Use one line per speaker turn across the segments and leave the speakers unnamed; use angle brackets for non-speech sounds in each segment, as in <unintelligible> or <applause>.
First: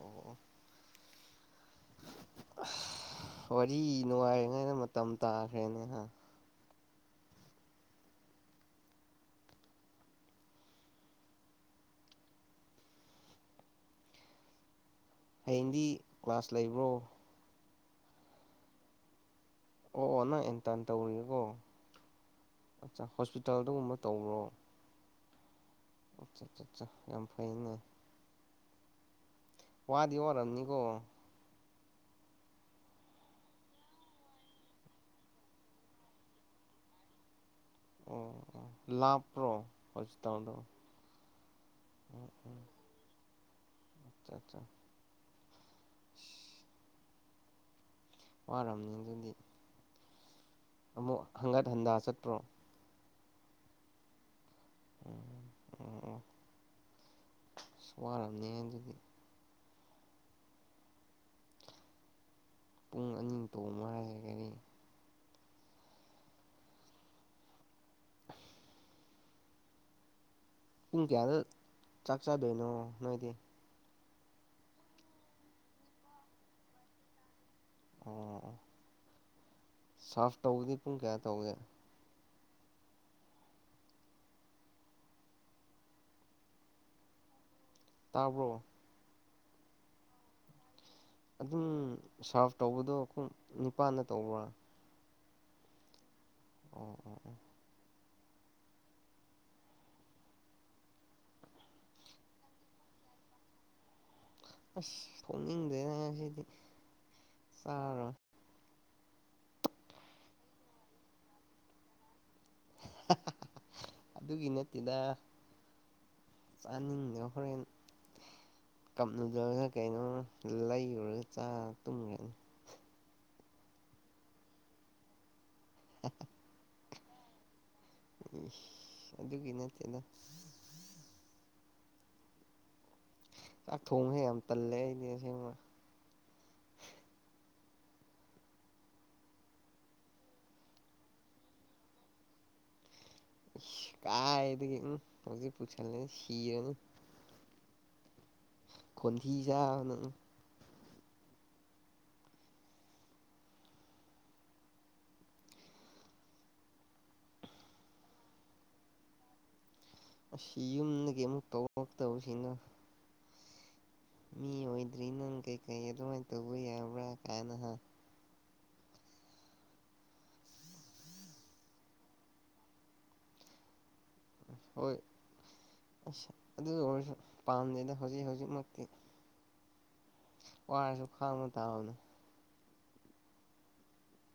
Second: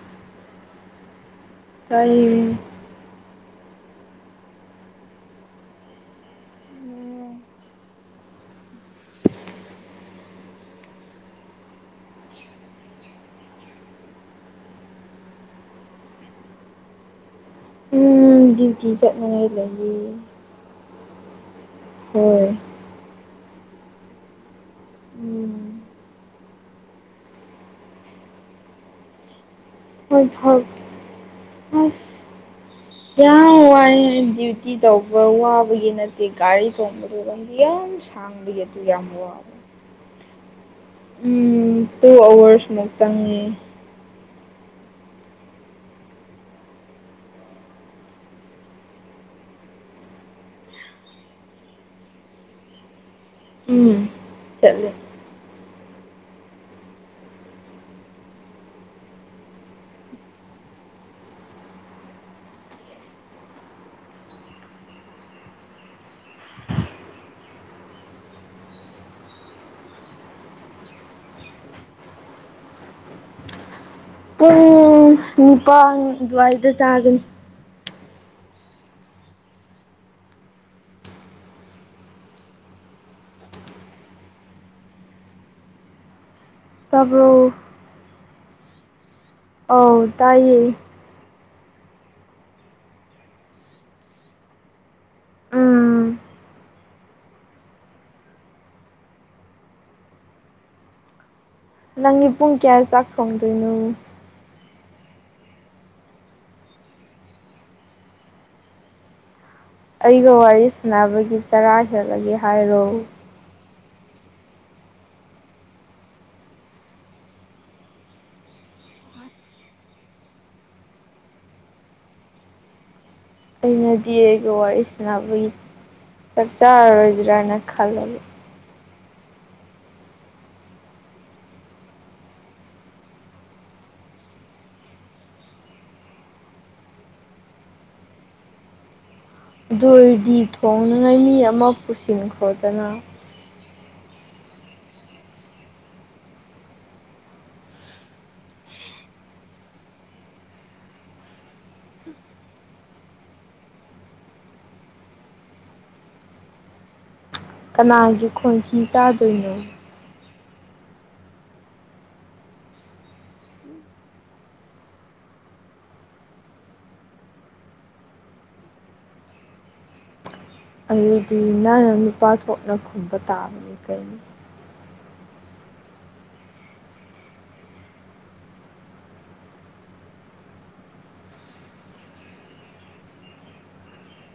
ꯑꯣ ꯑꯣ
<unintelligible>
ꯋꯥꯔꯤ ꯅꯨꯡꯉꯥꯏꯔꯤꯉꯩꯗ ꯃꯇꯝ ꯇꯥꯈ꯭ꯔꯦꯅꯦ ꯍꯥ ꯍꯌꯦꯡꯗꯤ ꯀ꯭ꯥꯂꯁ ꯂꯩꯕ꯭ꯔꯣ
ꯎꯝ ꯗ꯭ꯌꯨꯇꯤ ꯆꯠꯅꯤꯡꯉꯥꯏ ꯂꯩ
ꯑꯣ ꯑꯣ ꯅꯪ ꯢꯟꯇ꯭ꯔꯟ ꯇꯧꯔꯤꯀꯣ
ꯍꯣꯏ
ꯑ ꯍꯣꯁꯄꯤꯇꯥꯜꯗꯒꯨꯝꯕ ꯇꯧꯕ꯭ꯔꯣ
ꯎꯝ
ꯑꯆꯥ ꯆꯥ ꯆꯥ ꯌꯥꯝ ꯐꯩꯅꯦ ꯋꯥꯗꯤ
ꯍꯣꯏ ꯐꯔ
ꯋꯥꯔꯝꯅꯤꯀꯣ
ꯑꯁ ꯌꯥꯝ ꯋꯥꯏꯑꯦ ꯗ꯭ꯌꯨꯇꯤ ꯇꯧꯕ ꯋꯥꯕꯒꯤ ꯅꯠꯇꯦ ꯒꯥꯔꯤ ꯇꯣꯡꯕ ꯗꯨ ꯂꯝꯕꯤ ꯌꯥꯝ ꯁꯥꯡꯕꯒꯤ ꯑꯗꯨꯌꯝ ꯋꯥꯕ
ꯇꯥꯋꯟ ꯗꯣ
ꯎꯝ ꯇꯨ ꯑꯋꯥ꯭ꯔꯁ ꯃꯨꯛ ꯆꯪꯉꯤ
ꯑꯆꯥ ꯆꯥ ꯋꯥꯔꯝꯅꯤ ꯑꯗꯨꯗꯤ ꯑꯃꯨꯛ ꯍꯪꯒꯠ ꯍꯟꯗꯥ ꯆꯠꯄ꯭ꯔꯣ
ꯎꯝ ꯆꯠꯂꯤ
ꯎꯝ ꯑꯣ ꯑꯣ ꯑꯁ ꯋꯥꯔꯝꯅꯤ ꯑꯗꯨꯗꯤ ꯄꯨꯡ ꯑꯅꯤ ꯇꯣꯡꯕ ꯋꯥꯏ ꯍꯥꯢꯒꯅꯤ <unintelligible> ꯄꯨꯡ ꯀꯌꯥꯗ ꯆꯥꯛ ꯆꯥꯗꯣꯏꯅꯣ ꯅꯣꯏꯗꯤ
ꯅꯤꯄꯥꯥꯟ ꯑꯗꯨꯋꯥꯏꯗ ꯆꯥꯒꯅꯤ
ꯑꯣ ꯑꯣ ꯁꯥꯔꯐ ꯇꯧꯕꯗꯤ ꯄꯨꯡ ꯀꯌꯥ ꯇꯧꯢ
ꯇꯥꯕ꯭ꯔꯣ
ꯇꯥꯕ꯭ꯔꯣ
ꯑꯥꯎ ꯇꯥꯏꯌꯦ
ꯑꯗꯨꯝ ꯁꯥꯔꯐ ꯇꯧꯕꯗꯣ ꯄꯨꯡ ꯅꯤꯄꯥꯟꯗ ꯇꯧꯕ꯭ꯔꯥ
ꯎꯝ
ꯑꯣ ꯑꯣ ꯑꯣ <inaudible>
ꯅꯪꯗꯤ ꯄꯨꯡ ꯀꯌꯥ ꯆꯥꯛ ꯊꯣꯡꯗꯣꯏꯅꯣ
ꯑꯁ ꯊꯣꯛꯅꯤꯡꯗꯦꯅꯥ ꯉꯁꯤꯗꯤ ꯆꯥꯔꯔꯣꯏ
ꯑꯩꯒ ꯋꯥꯔꯤ ꯁꯥꯟꯅꯕꯒꯤ ꯆꯔꯥ ꯍꯦꯜꯂꯒꯦ ꯍꯥꯏꯔꯣ
ꯍꯥ ꯍꯥ ꯍꯥ ꯑꯗꯨꯒꯤ ꯅꯠꯇꯦꯗ ꯆꯥꯅꯤꯡꯗꯕ ꯍꯣꯔꯦꯟ ꯀꯞ ꯅꯨꯗꯜꯁꯂ ꯀꯩꯅꯣ ꯑꯃ ꯂꯩꯔꯨꯔꯒ ꯆꯥꯔ ꯇꯨꯝꯒ꯭ꯔꯅꯤ
ꯅꯠꯇꯦ ꯑꯩꯒ ꯋꯥꯔꯤ ꯁꯥꯟꯅꯕꯒꯤ
ꯍ
ꯆꯥꯛ ꯆꯥꯔꯔꯣꯏꯗ꯭ꯔꯥꯅ ꯈꯜꯂꯣ
ꯎꯝ ꯑꯗꯨꯒꯤ ꯅꯠꯇꯦꯅ ꯆꯥꯛ ꯊꯣꯡꯕꯁꯦ ꯌꯥꯝ ꯇꯜꯂꯦ ꯑꯩꯗꯤ ꯑꯁꯦꯡꯕ
ꯗꯔꯗꯤ ꯊꯣꯡꯅꯉꯥꯏ ꯃꯤ ꯑꯃ ꯄꯨꯁꯤꯟꯈ꯭ꯔꯣꯗꯅ
ꯀꯥꯏ ꯍꯧꯖꯤꯛ ꯄꯨꯁꯜꯂꯗꯤ ꯁꯤꯔꯅꯤ ꯀꯣꯟꯊꯤꯖꯆꯕꯗ
ꯀꯅꯥꯒꯤ ꯈꯣꯟꯊꯤ ꯆꯥꯗꯣꯏꯅꯣ
ꯑꯁꯤ ꯌꯨꯝꯗꯒꯤ ꯑꯃꯨꯛ ꯇꯧꯔꯔꯛꯇꯕꯁꯤꯅ ꯃꯤ ꯑꯣꯏꯗ꯭ꯔꯤ ꯅꯪ ꯀꯩꯀꯩ ꯑꯗꯨꯃꯥꯏꯅ ꯇꯧꯕ ꯌꯥꯕ꯭ꯔꯥ ꯀꯥꯏꯅ ꯍꯥꯏ
ꯑꯗꯨꯗꯤ ꯅꯪꯅ ꯅꯨꯄꯥ ꯊꯣꯛꯅ ꯈꯨꯝꯕ ꯇꯥꯕꯅꯤ ꯀꯩꯅꯣ
ꯍꯣꯏ ꯑꯁ ꯑꯗꯨ ꯑꯣꯏꯔꯁꯨ ꯄꯥꯝꯗꯦꯗ ꯍꯧꯖꯤꯛ ꯍꯧꯖꯤꯛꯃꯛꯇꯤ ꯋꯥꯔꯁꯨ ꯈꯥꯡꯕ ꯇꯥꯕꯅꯤ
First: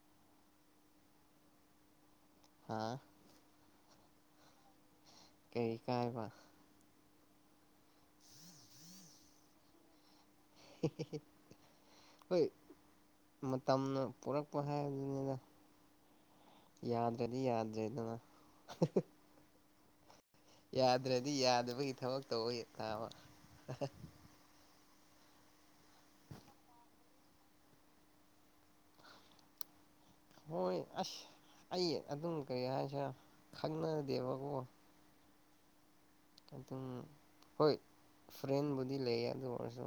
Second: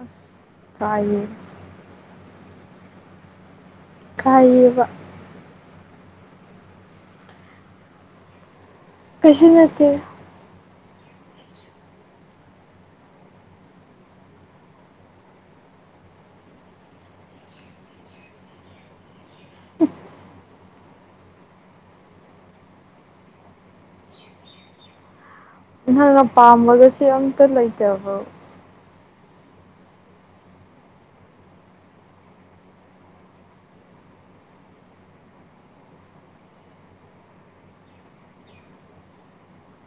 ꯑꯁ ꯇꯥꯏꯌꯦ
ꯍꯥꯥ
ꯀꯩꯕ
ꯀꯩ ꯀꯥꯏꯕ
ꯀꯩꯁꯨ ꯅꯠꯇꯦ
ꯍꯤ ꯍꯤ ꯍꯣꯏ ꯃꯇꯝꯅ ꯄꯔꯛꯄ ꯍꯥꯏꯗꯨꯅꯤꯅ ꯌꯥꯗ꯭ꯔꯗꯤ ꯌꯥꯗ꯭ꯔꯦꯗꯅ ꯌꯥꯗ꯭ꯔꯗꯤ ꯌꯥꯗꯕꯒꯤ ꯊꯕꯛ ꯇꯧꯋ ꯊꯥꯕ
ꯅꯪꯅ ꯄꯥꯝꯕꯒꯁꯨ ꯑꯝꯇ ꯂꯩꯇꯕ
ꯍꯣꯏ ꯑꯁ ꯑꯩ ꯑꯗꯨꯝ ꯀꯔꯤ ꯍꯥꯏꯁꯦ ꯈꯪꯅꯗꯦꯕꯀꯣ ꯑꯗꯨꯝ ꯍꯣꯏ ꯐ꯭ꯔꯦꯟꯕꯨꯗꯤ ꯂꯩ ꯑꯗꯨ ꯑꯣꯏꯔꯁꯨ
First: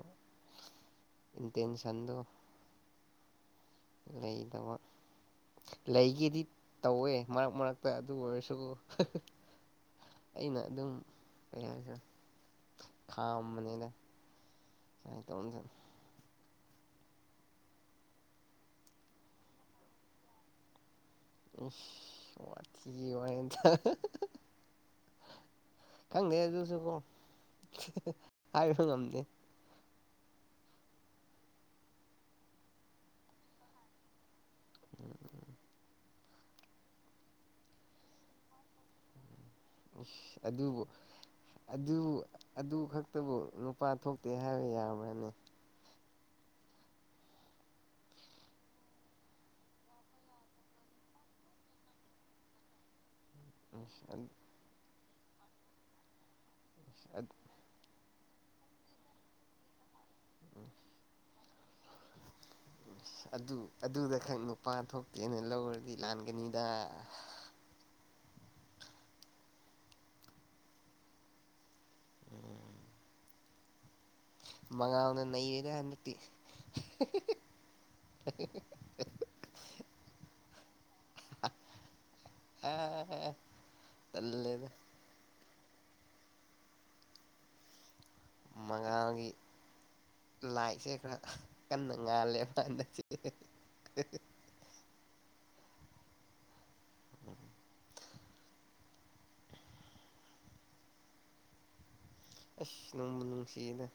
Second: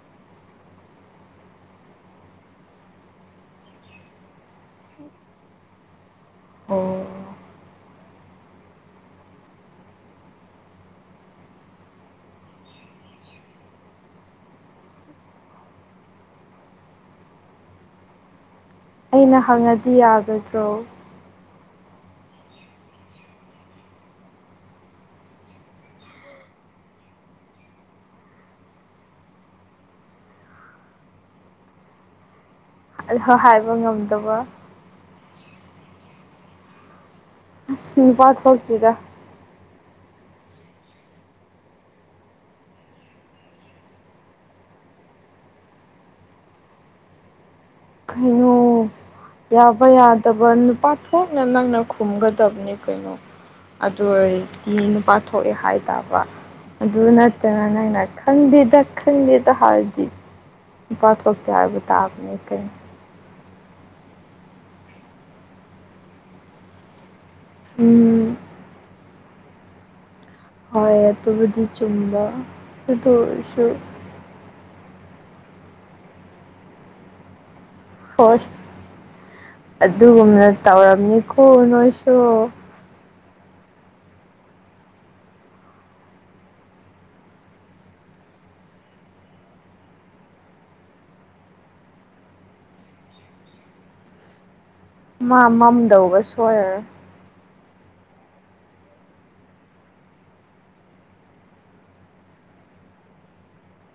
ꯏꯟꯇꯦꯟꯁꯟꯗ ꯂꯩꯗꯕ ꯂꯩꯒꯦꯗꯤ
ꯑꯣ
ꯇꯧꯋꯦ ꯃꯔꯛ ꯃꯔꯛꯇ ꯑꯗꯨ ꯑꯣꯏꯔꯁꯨ ꯑꯩꯅ ꯑꯗꯨꯝ ꯀꯩ ꯍꯥꯏꯔꯁꯦ ꯈꯥꯝꯕꯅꯤꯅ ꯇꯥꯏ ꯇ ꯍꯁ
ꯑꯩꯅ ꯍꯪꯉꯗꯤ ꯌꯥꯒꯗ꯭ꯔꯣ
ꯎ ꯊꯤ ꯋꯥꯔꯦꯝ ꯈꯪꯗꯦ ꯑꯗꯨꯁꯨ ꯀꯣ ꯍꯥꯏꯁꯨ ꯉꯝꯗꯦ
ꯑ ꯍꯥꯏꯕ ꯉꯝꯗꯕ
ꯎꯝ
ꯑꯁ ꯅꯨꯄꯥ ꯊꯣꯛꯇꯦꯗ
ꯎ ꯑꯗꯨꯕꯨ ꯑꯗꯨ ꯑꯗꯨ ꯈꯛꯇꯕꯨ ꯅꯨꯄꯥ ꯊꯣꯛꯇꯦ ꯍꯥꯏꯕ ꯌꯥꯕ꯭ꯔꯅꯤ
ꯀꯩꯅꯨ ꯌꯥꯕ ꯌꯥꯗꯕ ꯅꯨꯄꯥ ꯊꯣꯛꯅ ꯅꯪꯅ ꯈꯨꯝꯒꯗꯕꯅꯤ ꯀꯩꯅꯣ ꯑꯗꯨ ꯑꯣꯏꯔꯗꯤ ꯅꯨꯄꯥ ꯊꯣꯛꯑꯦ ꯍꯥꯏ ꯇꯕ ꯑꯗꯨ ꯅꯠꯇꯅ ꯅꯪꯅ ꯈꯪꯗꯦꯗ ꯈꯪꯗꯦꯗ ꯍꯥꯏꯔꯗꯤ ꯅꯨꯄꯥ ꯊꯣꯛꯇꯦ ꯍꯥꯏꯕ ꯇꯥꯕꯅꯤ ꯀꯩꯅꯣ
ꯎ ꯑꯗꯨ ꯑꯗꯨꯗ ꯈꯛ ꯅꯨꯄꯥ ꯊꯣꯛꯇꯦꯅ ꯂꯧꯔꯗꯤ ꯂꯥꯟꯒꯅꯤꯗ
ꯎꯝ ꯍꯣꯏ ꯑꯗꯨꯕꯨꯗꯤ ꯆꯨꯝꯕ ꯑꯗꯨ ꯑꯣꯏꯔꯁꯨ
ꯃꯉꯥꯜꯅ ꯅꯩꯔꯦ ꯍꯟꯗꯛꯇꯤ
ꯍꯣꯏ ꯑꯗꯨꯒꯨꯝꯅ ꯇꯧꯔꯝꯅꯤꯀꯣ ꯅꯣꯏꯁꯨ
ꯑ ꯇꯜꯂꯦꯗ ꯃꯉꯥꯜꯒꯤ ꯂꯥꯏꯁꯦ ꯈꯔ ꯀꯟꯅ ꯉꯥꯜꯂꯦꯕ ꯍꯟꯗꯛꯇꯤ
ꯃꯥ ꯃꯝꯗꯧꯕ ꯁꯣꯏꯔꯔꯣꯏ
ꯎꯝ ꯑꯁ ꯅꯨꯡꯕꯨ ꯅꯨꯡꯁꯤꯗ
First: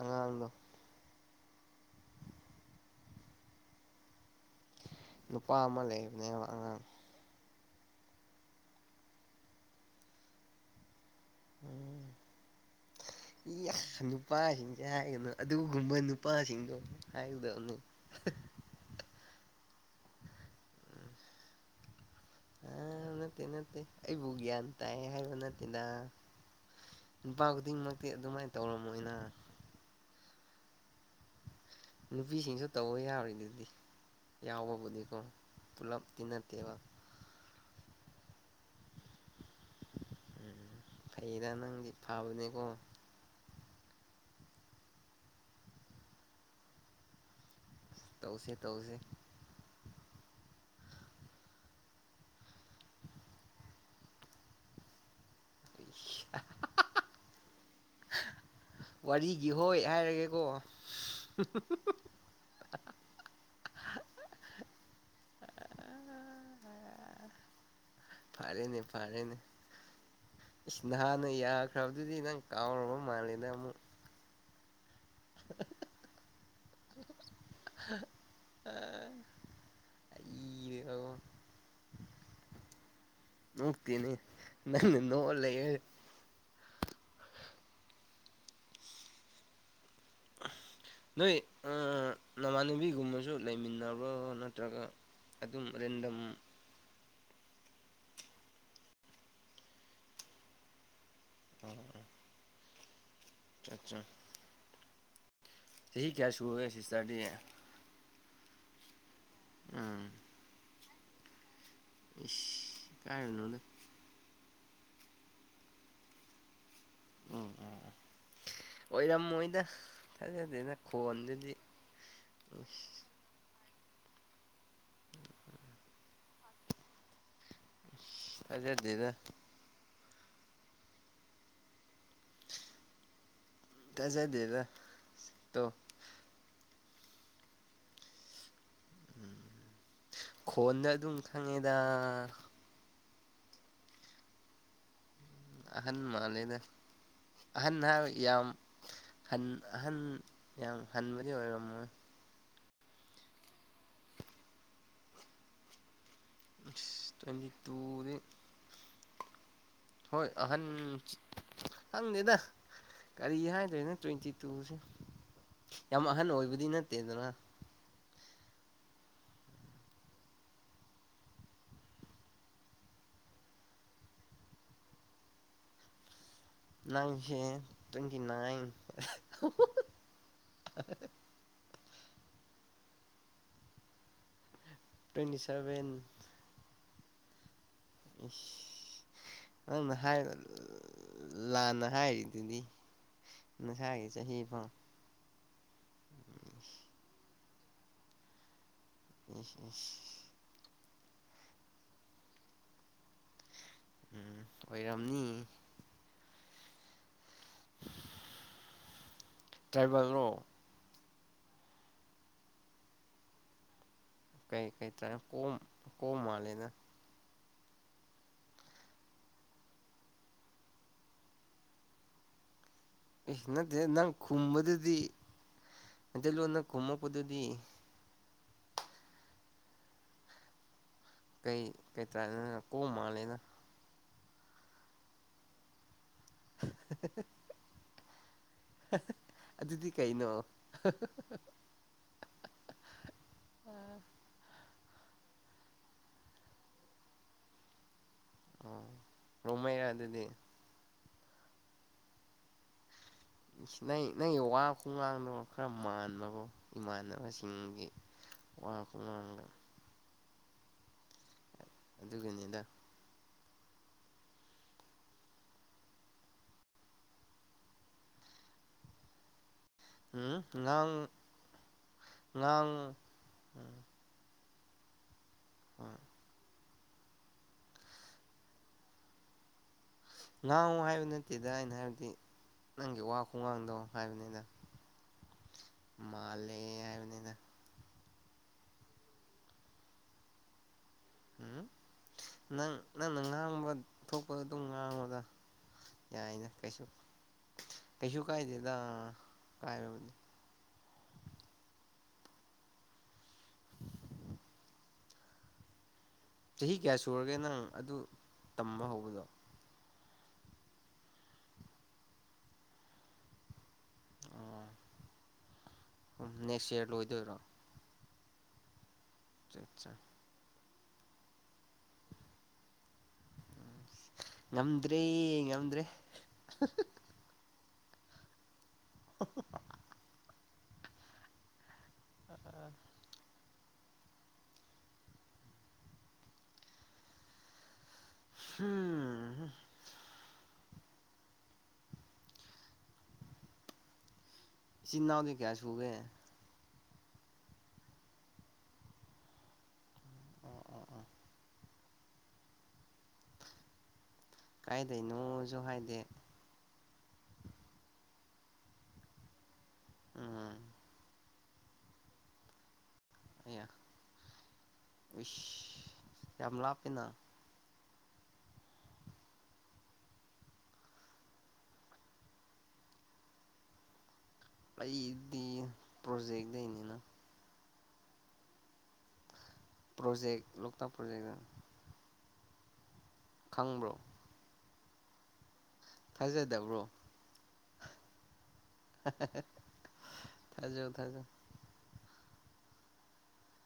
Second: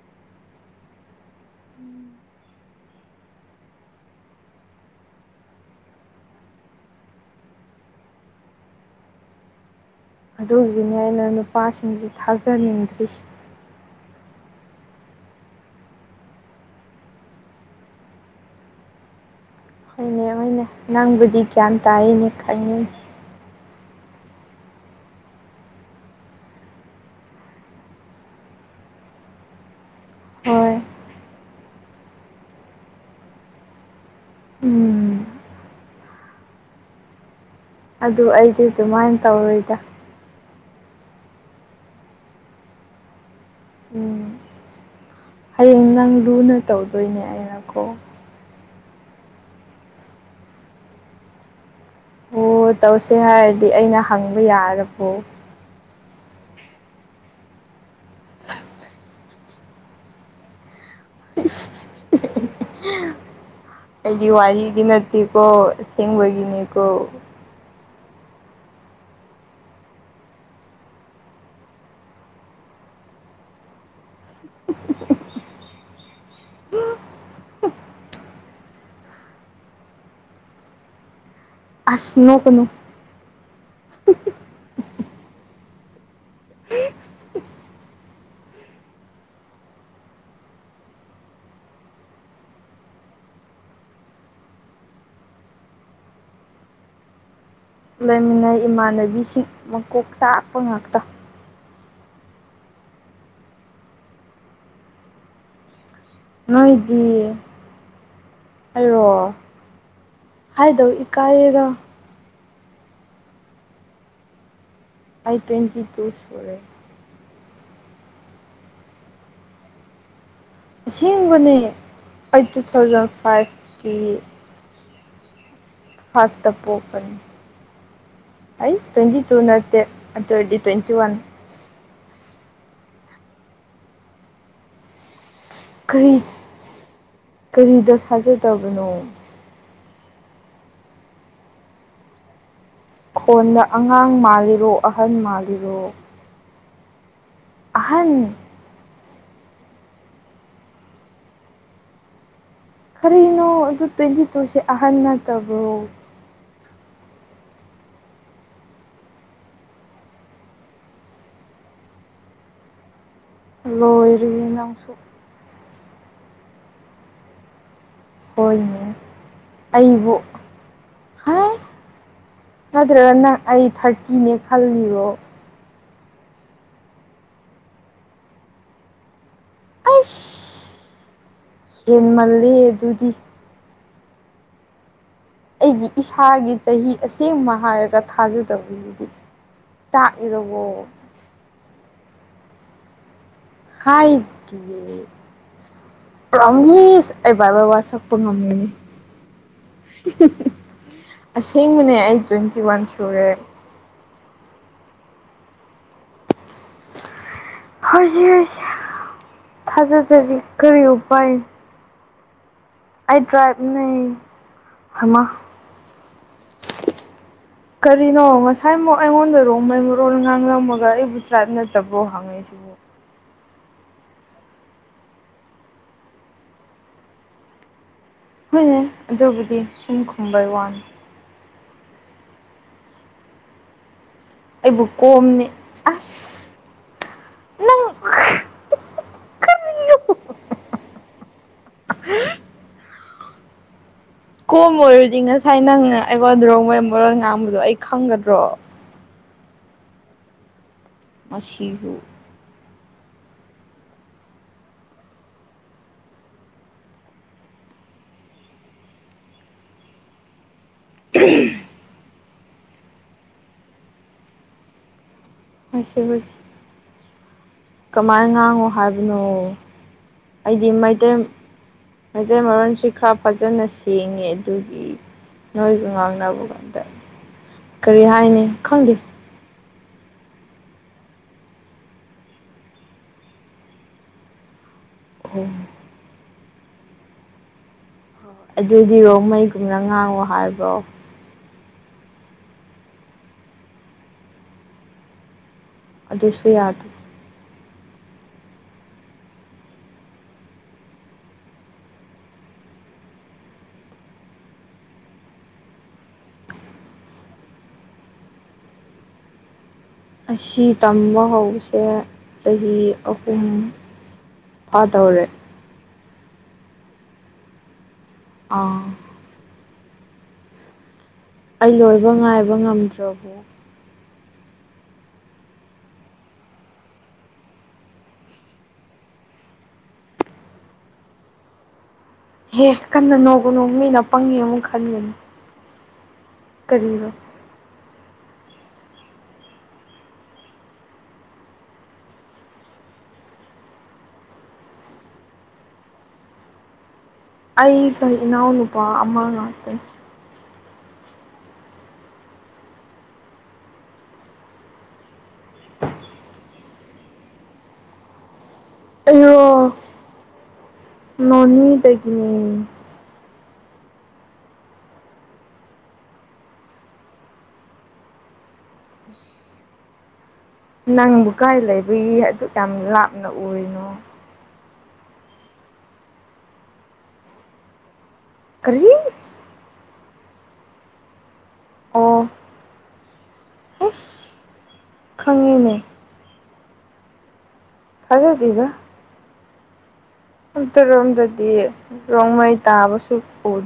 ꯑꯉꯥꯡꯗꯣ ꯅꯨꯄꯥ ꯑꯃ ꯂꯩꯕꯅꯦꯕ ꯑꯉꯥꯡ
ꯑꯗꯨꯒꯤꯅꯤ ꯑꯩꯅ ꯅꯨꯄꯥꯁꯤꯡꯁꯤ ꯊꯥꯖꯅꯤꯡꯗ꯭ꯔꯤꯁꯦ
ꯏ ꯅꯨꯄꯥꯁꯤꯡꯁꯦ ꯍꯥꯏꯒꯅꯨ ꯑꯗꯨꯒꯨꯝꯕ ꯅꯨꯄꯥꯁꯤꯡꯗꯣ ꯍꯥꯏꯒꯗꯧꯅꯦ
ꯍꯣꯏꯅꯦ ꯍꯣꯏꯅꯦ ꯅꯪꯕꯨꯗꯤ ꯒ꯭ꯌꯥꯟ ꯇꯥꯏꯅꯦ
ꯑ
ꯈꯪꯉꯤꯅꯦ
ꯅꯠꯇꯦ ꯅꯠꯇꯦ ꯑꯩꯕꯨ ꯒ꯭ꯌꯥꯟ ꯇꯥꯏ ꯍꯥꯏꯕ ꯅꯠꯇꯦꯅ ꯅꯨꯄꯥ ꯈꯨꯗꯤꯡꯃꯛꯇꯤ ꯑꯗꯨꯃꯥꯏꯅ ꯇꯧꯔꯝꯃꯣꯏꯅ
ꯍꯣꯏ
ꯅꯨꯄꯤꯁꯤꯡꯁꯨ ꯇꯧꯕ ꯌꯥꯎꯔꯤꯗꯨꯗꯤ
ꯎꯝ
ꯌꯥꯎꯕꯕꯨꯗꯤꯀꯣ ꯄꯨꯂꯞꯇꯤ ꯅꯠꯇꯦꯕ
ꯑꯗꯨ ꯑꯩꯗꯤ ꯑꯗꯨꯃꯥꯏꯟ ꯇꯧꯔꯣꯏꯗ
ꯎꯝ ꯐꯩꯗ ꯅꯪꯗꯤ ꯐꯕꯅꯦꯀꯣ
ꯎꯝ ꯍꯌꯦꯡ ꯅꯪ ꯂꯨꯅ ꯇꯧꯗꯣꯏꯅꯦ ꯑꯩꯅꯀꯣ
ꯇꯧꯁꯦ ꯇꯧꯁꯦ
ꯑꯣ ꯇꯧꯁꯦ ꯍꯥꯏꯔꯗꯤ ꯑꯩꯅ ꯍꯪꯕ ꯌꯥꯔꯕꯣ
ꯍꯥ ꯋꯥꯔꯤꯒꯤ ꯍꯣꯏ ꯍꯥꯏꯔꯒꯦꯀꯣ
ꯑꯩꯗꯤ ꯋꯥꯔꯤꯒꯤ ꯅꯠꯇꯦꯀꯣ ꯑꯁꯦꯡꯕꯒꯤꯅꯤꯀꯣ
ꯐꯥꯔꯦꯅꯦ ꯐꯥꯔꯦꯅꯦ ꯏꯁ ꯅꯍꯥꯟꯅ ꯌꯥꯈ꯭ꯔꯕꯗꯨꯗꯤ ꯅꯪ ꯀꯥꯎꯔꯕ ꯃꯥꯜꯂꯦꯅ ꯑꯃꯨꯛ ꯅꯣꯛꯄ ꯑ ꯑ ꯑꯩꯗꯤ
ꯑꯁ ꯅꯣꯛꯀꯅꯨ
ꯅꯣꯛꯇꯦꯅꯦ ꯅꯪ ꯅꯣꯛꯑ ꯂꯩꯔꯦꯅꯦ ꯅꯣꯏ ꯅꯃꯥꯟꯅꯕꯤꯒꯨꯝꯕꯁꯨ ꯂꯩꯃꯤꯟꯅꯕ꯭ꯔꯣ ꯅꯠꯇ꯭ꯔꯒ ꯑꯗꯨꯝ ꯔꯦꯟꯗꯝ
ꯂꯩꯃꯤꯟꯅꯩ ꯏꯃꯥꯟꯅꯕꯤꯁꯤꯡ ꯃꯀꯣꯛ ꯆꯥꯛꯄ ꯉꯥꯛꯇ
ꯍ ꯆꯥ-ꯆꯥ ꯆꯍꯤ ꯀꯌꯥ ꯁꯨꯔꯒꯦ ꯁꯤꯁꯇꯔꯗꯤ
ꯍꯜꯂꯣ
ꯎꯝ
ꯍꯥꯏꯗꯧ ꯏꯀꯥꯏꯌꯦꯗ
ꯏꯁ ꯏꯀꯥꯏꯔꯨꯅꯨꯗ
ꯑꯩ ꯇ꯭ꯋꯦꯟꯇꯤꯇꯨ ꯁꯨꯔꯦ
ꯎꯝ ꯎꯝ ꯑꯣꯏꯔꯝꯃꯣꯏꯗ ꯊꯥꯖꯗꯦꯗ ꯈꯣꯟꯗꯨꯗꯤ
ꯑꯁꯦꯡꯕꯅꯦ ꯑꯩ ꯇꯨ ꯊꯥꯎꯖꯟ ꯐꯥꯏꯚꯀꯤ
<inaudible>
ꯐꯥꯏꯞꯇ ꯄꯣꯛꯄꯅꯤ ꯑꯩ
ꯊꯥꯖꯗꯦꯗ
ꯇ꯭ꯋꯦꯟꯇꯤꯇꯨ ꯅꯠꯇꯦ ꯑꯗꯨ ꯑꯣꯏꯗꯤ ꯇ꯭ꯋꯦꯟꯇꯤ ꯋꯥꯟ
ꯊꯥꯖꯗꯦꯗ ꯇꯣ
ꯀꯔꯤ ꯀꯔꯤꯗ ꯊꯥꯖꯗꯕꯅꯣ
ꯈꯣꯟꯗ ꯑꯗꯨꯝ ꯈꯪꯉꯦꯗ
ꯈꯣꯟꯗ ꯑꯉꯥꯡ ꯃꯥꯜꯂꯤꯔꯣ ꯑꯍꯜꯃꯔ
ꯑꯍꯟ ꯃꯥꯂꯦꯗ ꯑꯍꯟ ꯍꯥꯏ ꯌꯥꯝ ꯍꯟ ꯑꯍꯟ ꯌꯥꯝ ꯍꯟꯕꯗꯤ ꯑꯣꯏꯔꯝꯃꯣꯏ
ꯀꯔꯤꯅꯣ ꯑꯗꯨ ꯇ꯭ꯋꯦꯟꯇꯤꯇꯨꯁꯦ ꯑꯍꯟ ꯅꯠꯇꯕꯣ
ꯑꯁ ꯇ꯭ꯋꯦꯟꯇꯤ ꯇꯨꯗꯤ ꯍꯣꯏ ꯑꯍꯟ ꯈꯪꯗꯦꯗ꯫ ꯀꯔꯤ ꯍꯥꯏꯗꯣꯏꯅꯣ ꯇ꯭ꯋꯦꯟꯇꯤ
ꯂꯣꯏꯔꯦꯍꯦ
ꯇꯨꯁꯦ
ꯅꯪꯁꯨ
ꯌꯥꯝ ꯑꯍꯟ ꯑꯣꯏꯕꯗꯤ ꯅꯠꯇꯦꯗꯅ꯫
ꯍꯣꯏꯅꯦ ꯑꯩꯕꯨ ꯍꯥꯏ꯫ ꯅꯠꯇ꯭ꯔꯒꯅ ꯑꯩ ꯊꯥꯔꯇꯤꯅꯦ ꯈꯜꯂꯤꯔꯣ꯫
ꯅꯪꯁꯦ ꯇ꯭ꯋꯦꯟꯇꯤ ꯅꯥꯏꯟ꯫
ꯏꯁ ꯍꯦꯟꯃꯜꯂꯦ ꯑꯗꯨꯗꯤ꯫
ꯇ꯭ꯋꯦꯟꯇꯤ
ꯑꯩꯒꯤ
ꯁꯚꯦꯟ
ꯏꯁꯥꯒꯤ ꯆꯍꯤ ꯑꯁꯦꯡꯕ ꯍꯥꯏꯔ ꯊꯥꯖꯗꯕꯤꯁꯤꯗꯤ
ꯅꯪꯅ ꯍꯥꯏ
ꯆꯥꯛꯑꯦꯗꯀꯣ꯫
ꯂꯥꯟꯅ ꯍꯥꯏꯔꯤꯗꯨꯅꯤ꯫
ꯍꯥꯏꯗꯤꯌꯦ꯫ ꯉꯝꯅꯤ ꯏꯁ ꯑꯩ ꯕꯥꯏꯕꯥꯜ ꯋꯥꯁꯛꯄ ꯉꯝꯒꯅꯤ꯫
ꯏꯁ ꯏꯁ
ꯑꯁꯦꯡꯕꯅꯦ ꯑꯩ ꯇ꯭ꯋꯦꯟꯇꯤ ꯋꯥꯟ ꯁꯨꯔꯦ꯫
ꯎꯝ ꯑꯣꯏꯔꯝꯅꯤ꯫
ꯍꯧꯁꯦ ꯍꯧꯁꯦ ꯊꯖꯗꯔꯗꯤ
ꯇ꯭ꯔꯥꯏꯕꯦꯜꯔꯣ
ꯀꯔꯤ ꯎꯄꯥꯏ ꯑꯩ ꯇꯔꯥꯏꯕꯅꯦ꯫
ꯀꯩ ꯀꯩ ꯇꯔꯥꯏꯞ ꯀꯣꯝ ꯀꯣꯝ ꯃꯥꯜꯂꯦꯗ꯫
ꯀꯔꯤꯅꯣ ꯉꯁꯥꯏꯃꯨꯛ ꯑꯩꯉꯣꯟꯗ ꯔꯣꯡꯃꯩ ꯃꯔꯣꯜ ꯉꯥꯡꯂꯝꯃꯒ ꯑꯩꯕꯨ ꯇ꯭ꯔꯥꯏꯞ ꯅꯠꯇꯕꯣ ꯍꯪ ꯉꯛꯏꯁꯤꯕꯨ꯫
ꯑꯦ ꯅꯠꯇꯦ ꯅꯪ ꯈꯨꯝꯕꯗꯨꯗꯤ ꯃꯩꯇꯩꯂꯣꯟꯗ ꯈꯨꯝꯃꯛꯄꯗꯨꯗꯤ꯫
ꯍꯣꯏꯅꯦ ꯑꯗꯨꯕꯨꯗꯤ ꯁꯨꯝ ꯈꯨꯝꯕꯩ ꯋꯥꯅꯤ꯫
ꯀꯩ ꯀꯩ ꯇꯔꯥꯏꯞꯅꯣ ꯀꯣꯝ ꯃꯥꯂꯦꯗ꯫
ꯑꯩꯕꯨ ꯀꯣꯝꯅꯦ ꯑꯁ
<unintelligible>
ꯅꯪ ꯀꯔꯤ
ꯑꯗꯨꯗꯤ ꯀꯩꯅꯣ꫰꫰ ꯑꯥ꯫
ꯀꯣꯝ ꯑꯣꯏꯔꯗꯤ ꯉꯁꯥꯏ ꯅꯪꯅ ꯑꯩꯉꯣꯟꯗ ꯔꯣꯡꯃꯩ ꯃꯔꯣꯟ ꯉꯥꯡꯕꯗꯣ ꯑꯩ ꯈꯪꯒꯗ꯭ꯔꯣ꯫
ꯑꯣ ꯔꯣꯡꯃꯩꯔꯥ ꯑꯗꯨꯗꯤ꯫
ꯃꯁꯤꯕꯨ꯫
ꯑꯁ ꯅꯪꯒꯤ ꯅꯪꯒꯤ ꯋꯥ ꯈꯨꯉꯥꯡꯗꯣ ꯈꯔ ꯃꯥꯟꯕꯀꯣ ꯏꯃꯥꯟꯅꯕꯁꯤꯡꯒꯤ꯫ ꯋꯥ ꯈꯨꯉꯥꯡꯗ
<unintelligible>
ꯑꯗꯨꯒꯤꯅꯤꯗ꯫
ꯍꯣꯏꯁꯦ ꯍꯣꯏꯁꯦ꯫ ꯀꯃꯥꯏꯅ ꯉꯥꯡꯉꯣ ꯍꯥꯏꯕꯅꯣ꫰꫰
ꯎꯝ
ꯑꯩꯗꯤ
ꯉꯥꯡ
ꯃꯩꯇꯩ ꯃꯩꯇꯩ
ꯉꯥꯡ
ꯃꯔꯣꯟꯁꯤ ꯈꯔ ꯐꯖꯅ ꯁꯦꯡꯉꯦ ꯑꯗꯨꯒꯤ ꯅꯣꯏꯒ ꯉꯥꯡꯅꯕꯒꯥꯟꯗ ꯀꯔꯤ ꯍꯥꯏꯅꯤ ꯈꯪꯗꯦ꯫
ꯉꯥꯡꯉꯨ ꯍꯥꯏꯕ ꯅꯠꯇꯦꯗ ꯑꯩꯅ ꯍꯥꯏꯕꯗꯤ꯫ ꯅꯪꯒꯤ ꯋꯥ ꯈꯨꯡꯉꯥꯡꯗꯣ ꯍꯥꯏꯕꯅꯤꯗ꯫
ꯑꯣ꯫
ꯃꯥꯜꯂꯦ ꯍꯥꯏꯕꯅꯤꯗ꯫
ꯑꯗꯨꯗꯤ ꯔꯣꯡꯃꯩꯒꯨꯝꯅ ꯉꯥꯡꯉꯣ ꯍꯥꯏꯕ꯭ꯔꯣ꯫
ꯎꯝ ꯅꯪ ꯅꯪꯅ ꯉꯥꯡꯕ ꯊꯣꯛꯄ ꯑꯗꯨꯝ ꯉꯥꯡꯉꯨꯗ꯫ ꯌꯥꯏꯅ
ꯑꯗꯨꯁꯨ
ꯀꯩꯁꯨ
ꯌꯥꯗꯦ
ꯀꯩꯁꯨ ꯀꯥꯏꯗꯦꯗ ꯀꯥꯏꯕꯕꯨꯗꯤ꯫ <unintelligible> ꯆꯍꯤ ꯀꯌꯥ ꯁꯨꯔꯒꯦ ꯅꯪ ꯑꯗꯨ ꯇꯝꯕ ꯍꯧꯕꯗꯣ꯫
ꯑꯁꯤ ꯇꯝꯕ ꯍꯧꯕꯁꯦ ꯆꯍꯤ ꯑꯍꯨꯝ꯫
ꯑꯣ
ꯐꯥꯗꯧꯔꯦ
ꯁꯝ ꯅꯦꯛꯁ ꯏꯌꯥꯔ ꯂꯣꯏꯗꯣꯏꯔꯣ꯫
ꯑꯥ꯫
ꯆꯆꯥ꯫
ꯑꯩ ꯂꯣꯏꯕ ꯉꯥꯏꯕ ꯉꯝꯗ꯭ꯔꯕꯣ
ꯎꯝ ꯉꯝꯗ꯭ꯔꯦ ꯉꯝꯗ꯭ꯔꯦ ꯑ ꯍꯥ ꯍꯥ <unintelligible>
ꯍꯦꯍ ꯀꯟꯅ ꯅꯣꯡꯒꯅꯨ ꯃꯤꯅ ꯄꯪꯉꯦ ꯑꯃꯨꯛ ꯈꯟꯒꯅꯤ ꯀꯔꯤꯕ
ꯍꯝ ꯍ ꯏꯆꯤꯟ ꯏꯅꯥꯎꯗꯤ ꯀꯌꯥ ꯁꯨꯒꯦ
ꯑꯩꯒ ꯏꯅꯥꯎꯅꯨꯄꯥ ꯑꯃ ꯉꯥꯛꯇꯅꯤ
ꯑꯣ ꯑꯣ ꯑꯣ ꯀꯥꯏꯗꯩꯅꯣꯖꯨ ꯍꯥꯏꯗꯦ
ꯑꯩꯔꯣ
ꯎꯝ
ꯅꯣꯅꯦꯗꯒꯤꯅꯦ
ꯑꯩꯌꯥ ꯑꯩꯏꯁ ꯌꯥꯝ ꯂꯥꯞꯄꯤꯅ
ꯅꯪꯕꯨ ꯀꯥꯏ ꯂꯩꯕꯒꯤ ꯑꯗꯨꯛ ꯌꯥꯝ ꯂꯥꯞꯅ ꯎꯔꯤꯅꯣ
ꯑꯩꯗꯤ ꯄ꯭ꯔꯣꯖꯦꯛꯗꯩꯅꯤꯅ
ꯀꯔꯤ
ꯄ꯭ꯔꯣꯖꯦꯛ ꯂꯣꯛꯇꯥꯛ ꯄ꯭ꯔꯣꯖꯦꯛꯗ
ꯑꯣ
ꯈꯪꯕ꯭ꯔꯣ
ꯑꯁ ꯈꯪꯉꯦꯅꯦ
ꯊꯥꯖꯗꯕ꯭ꯔꯣ
ꯊꯥꯖꯗꯦꯗ
<unintelligible> ꯊꯥꯖꯧ
ꯑꯟꯇꯛꯔꯣꯝꯗꯗꯤ ꯔꯣꯡꯃꯩ ꯇꯥꯕꯁꯨ ꯎꯗꯦ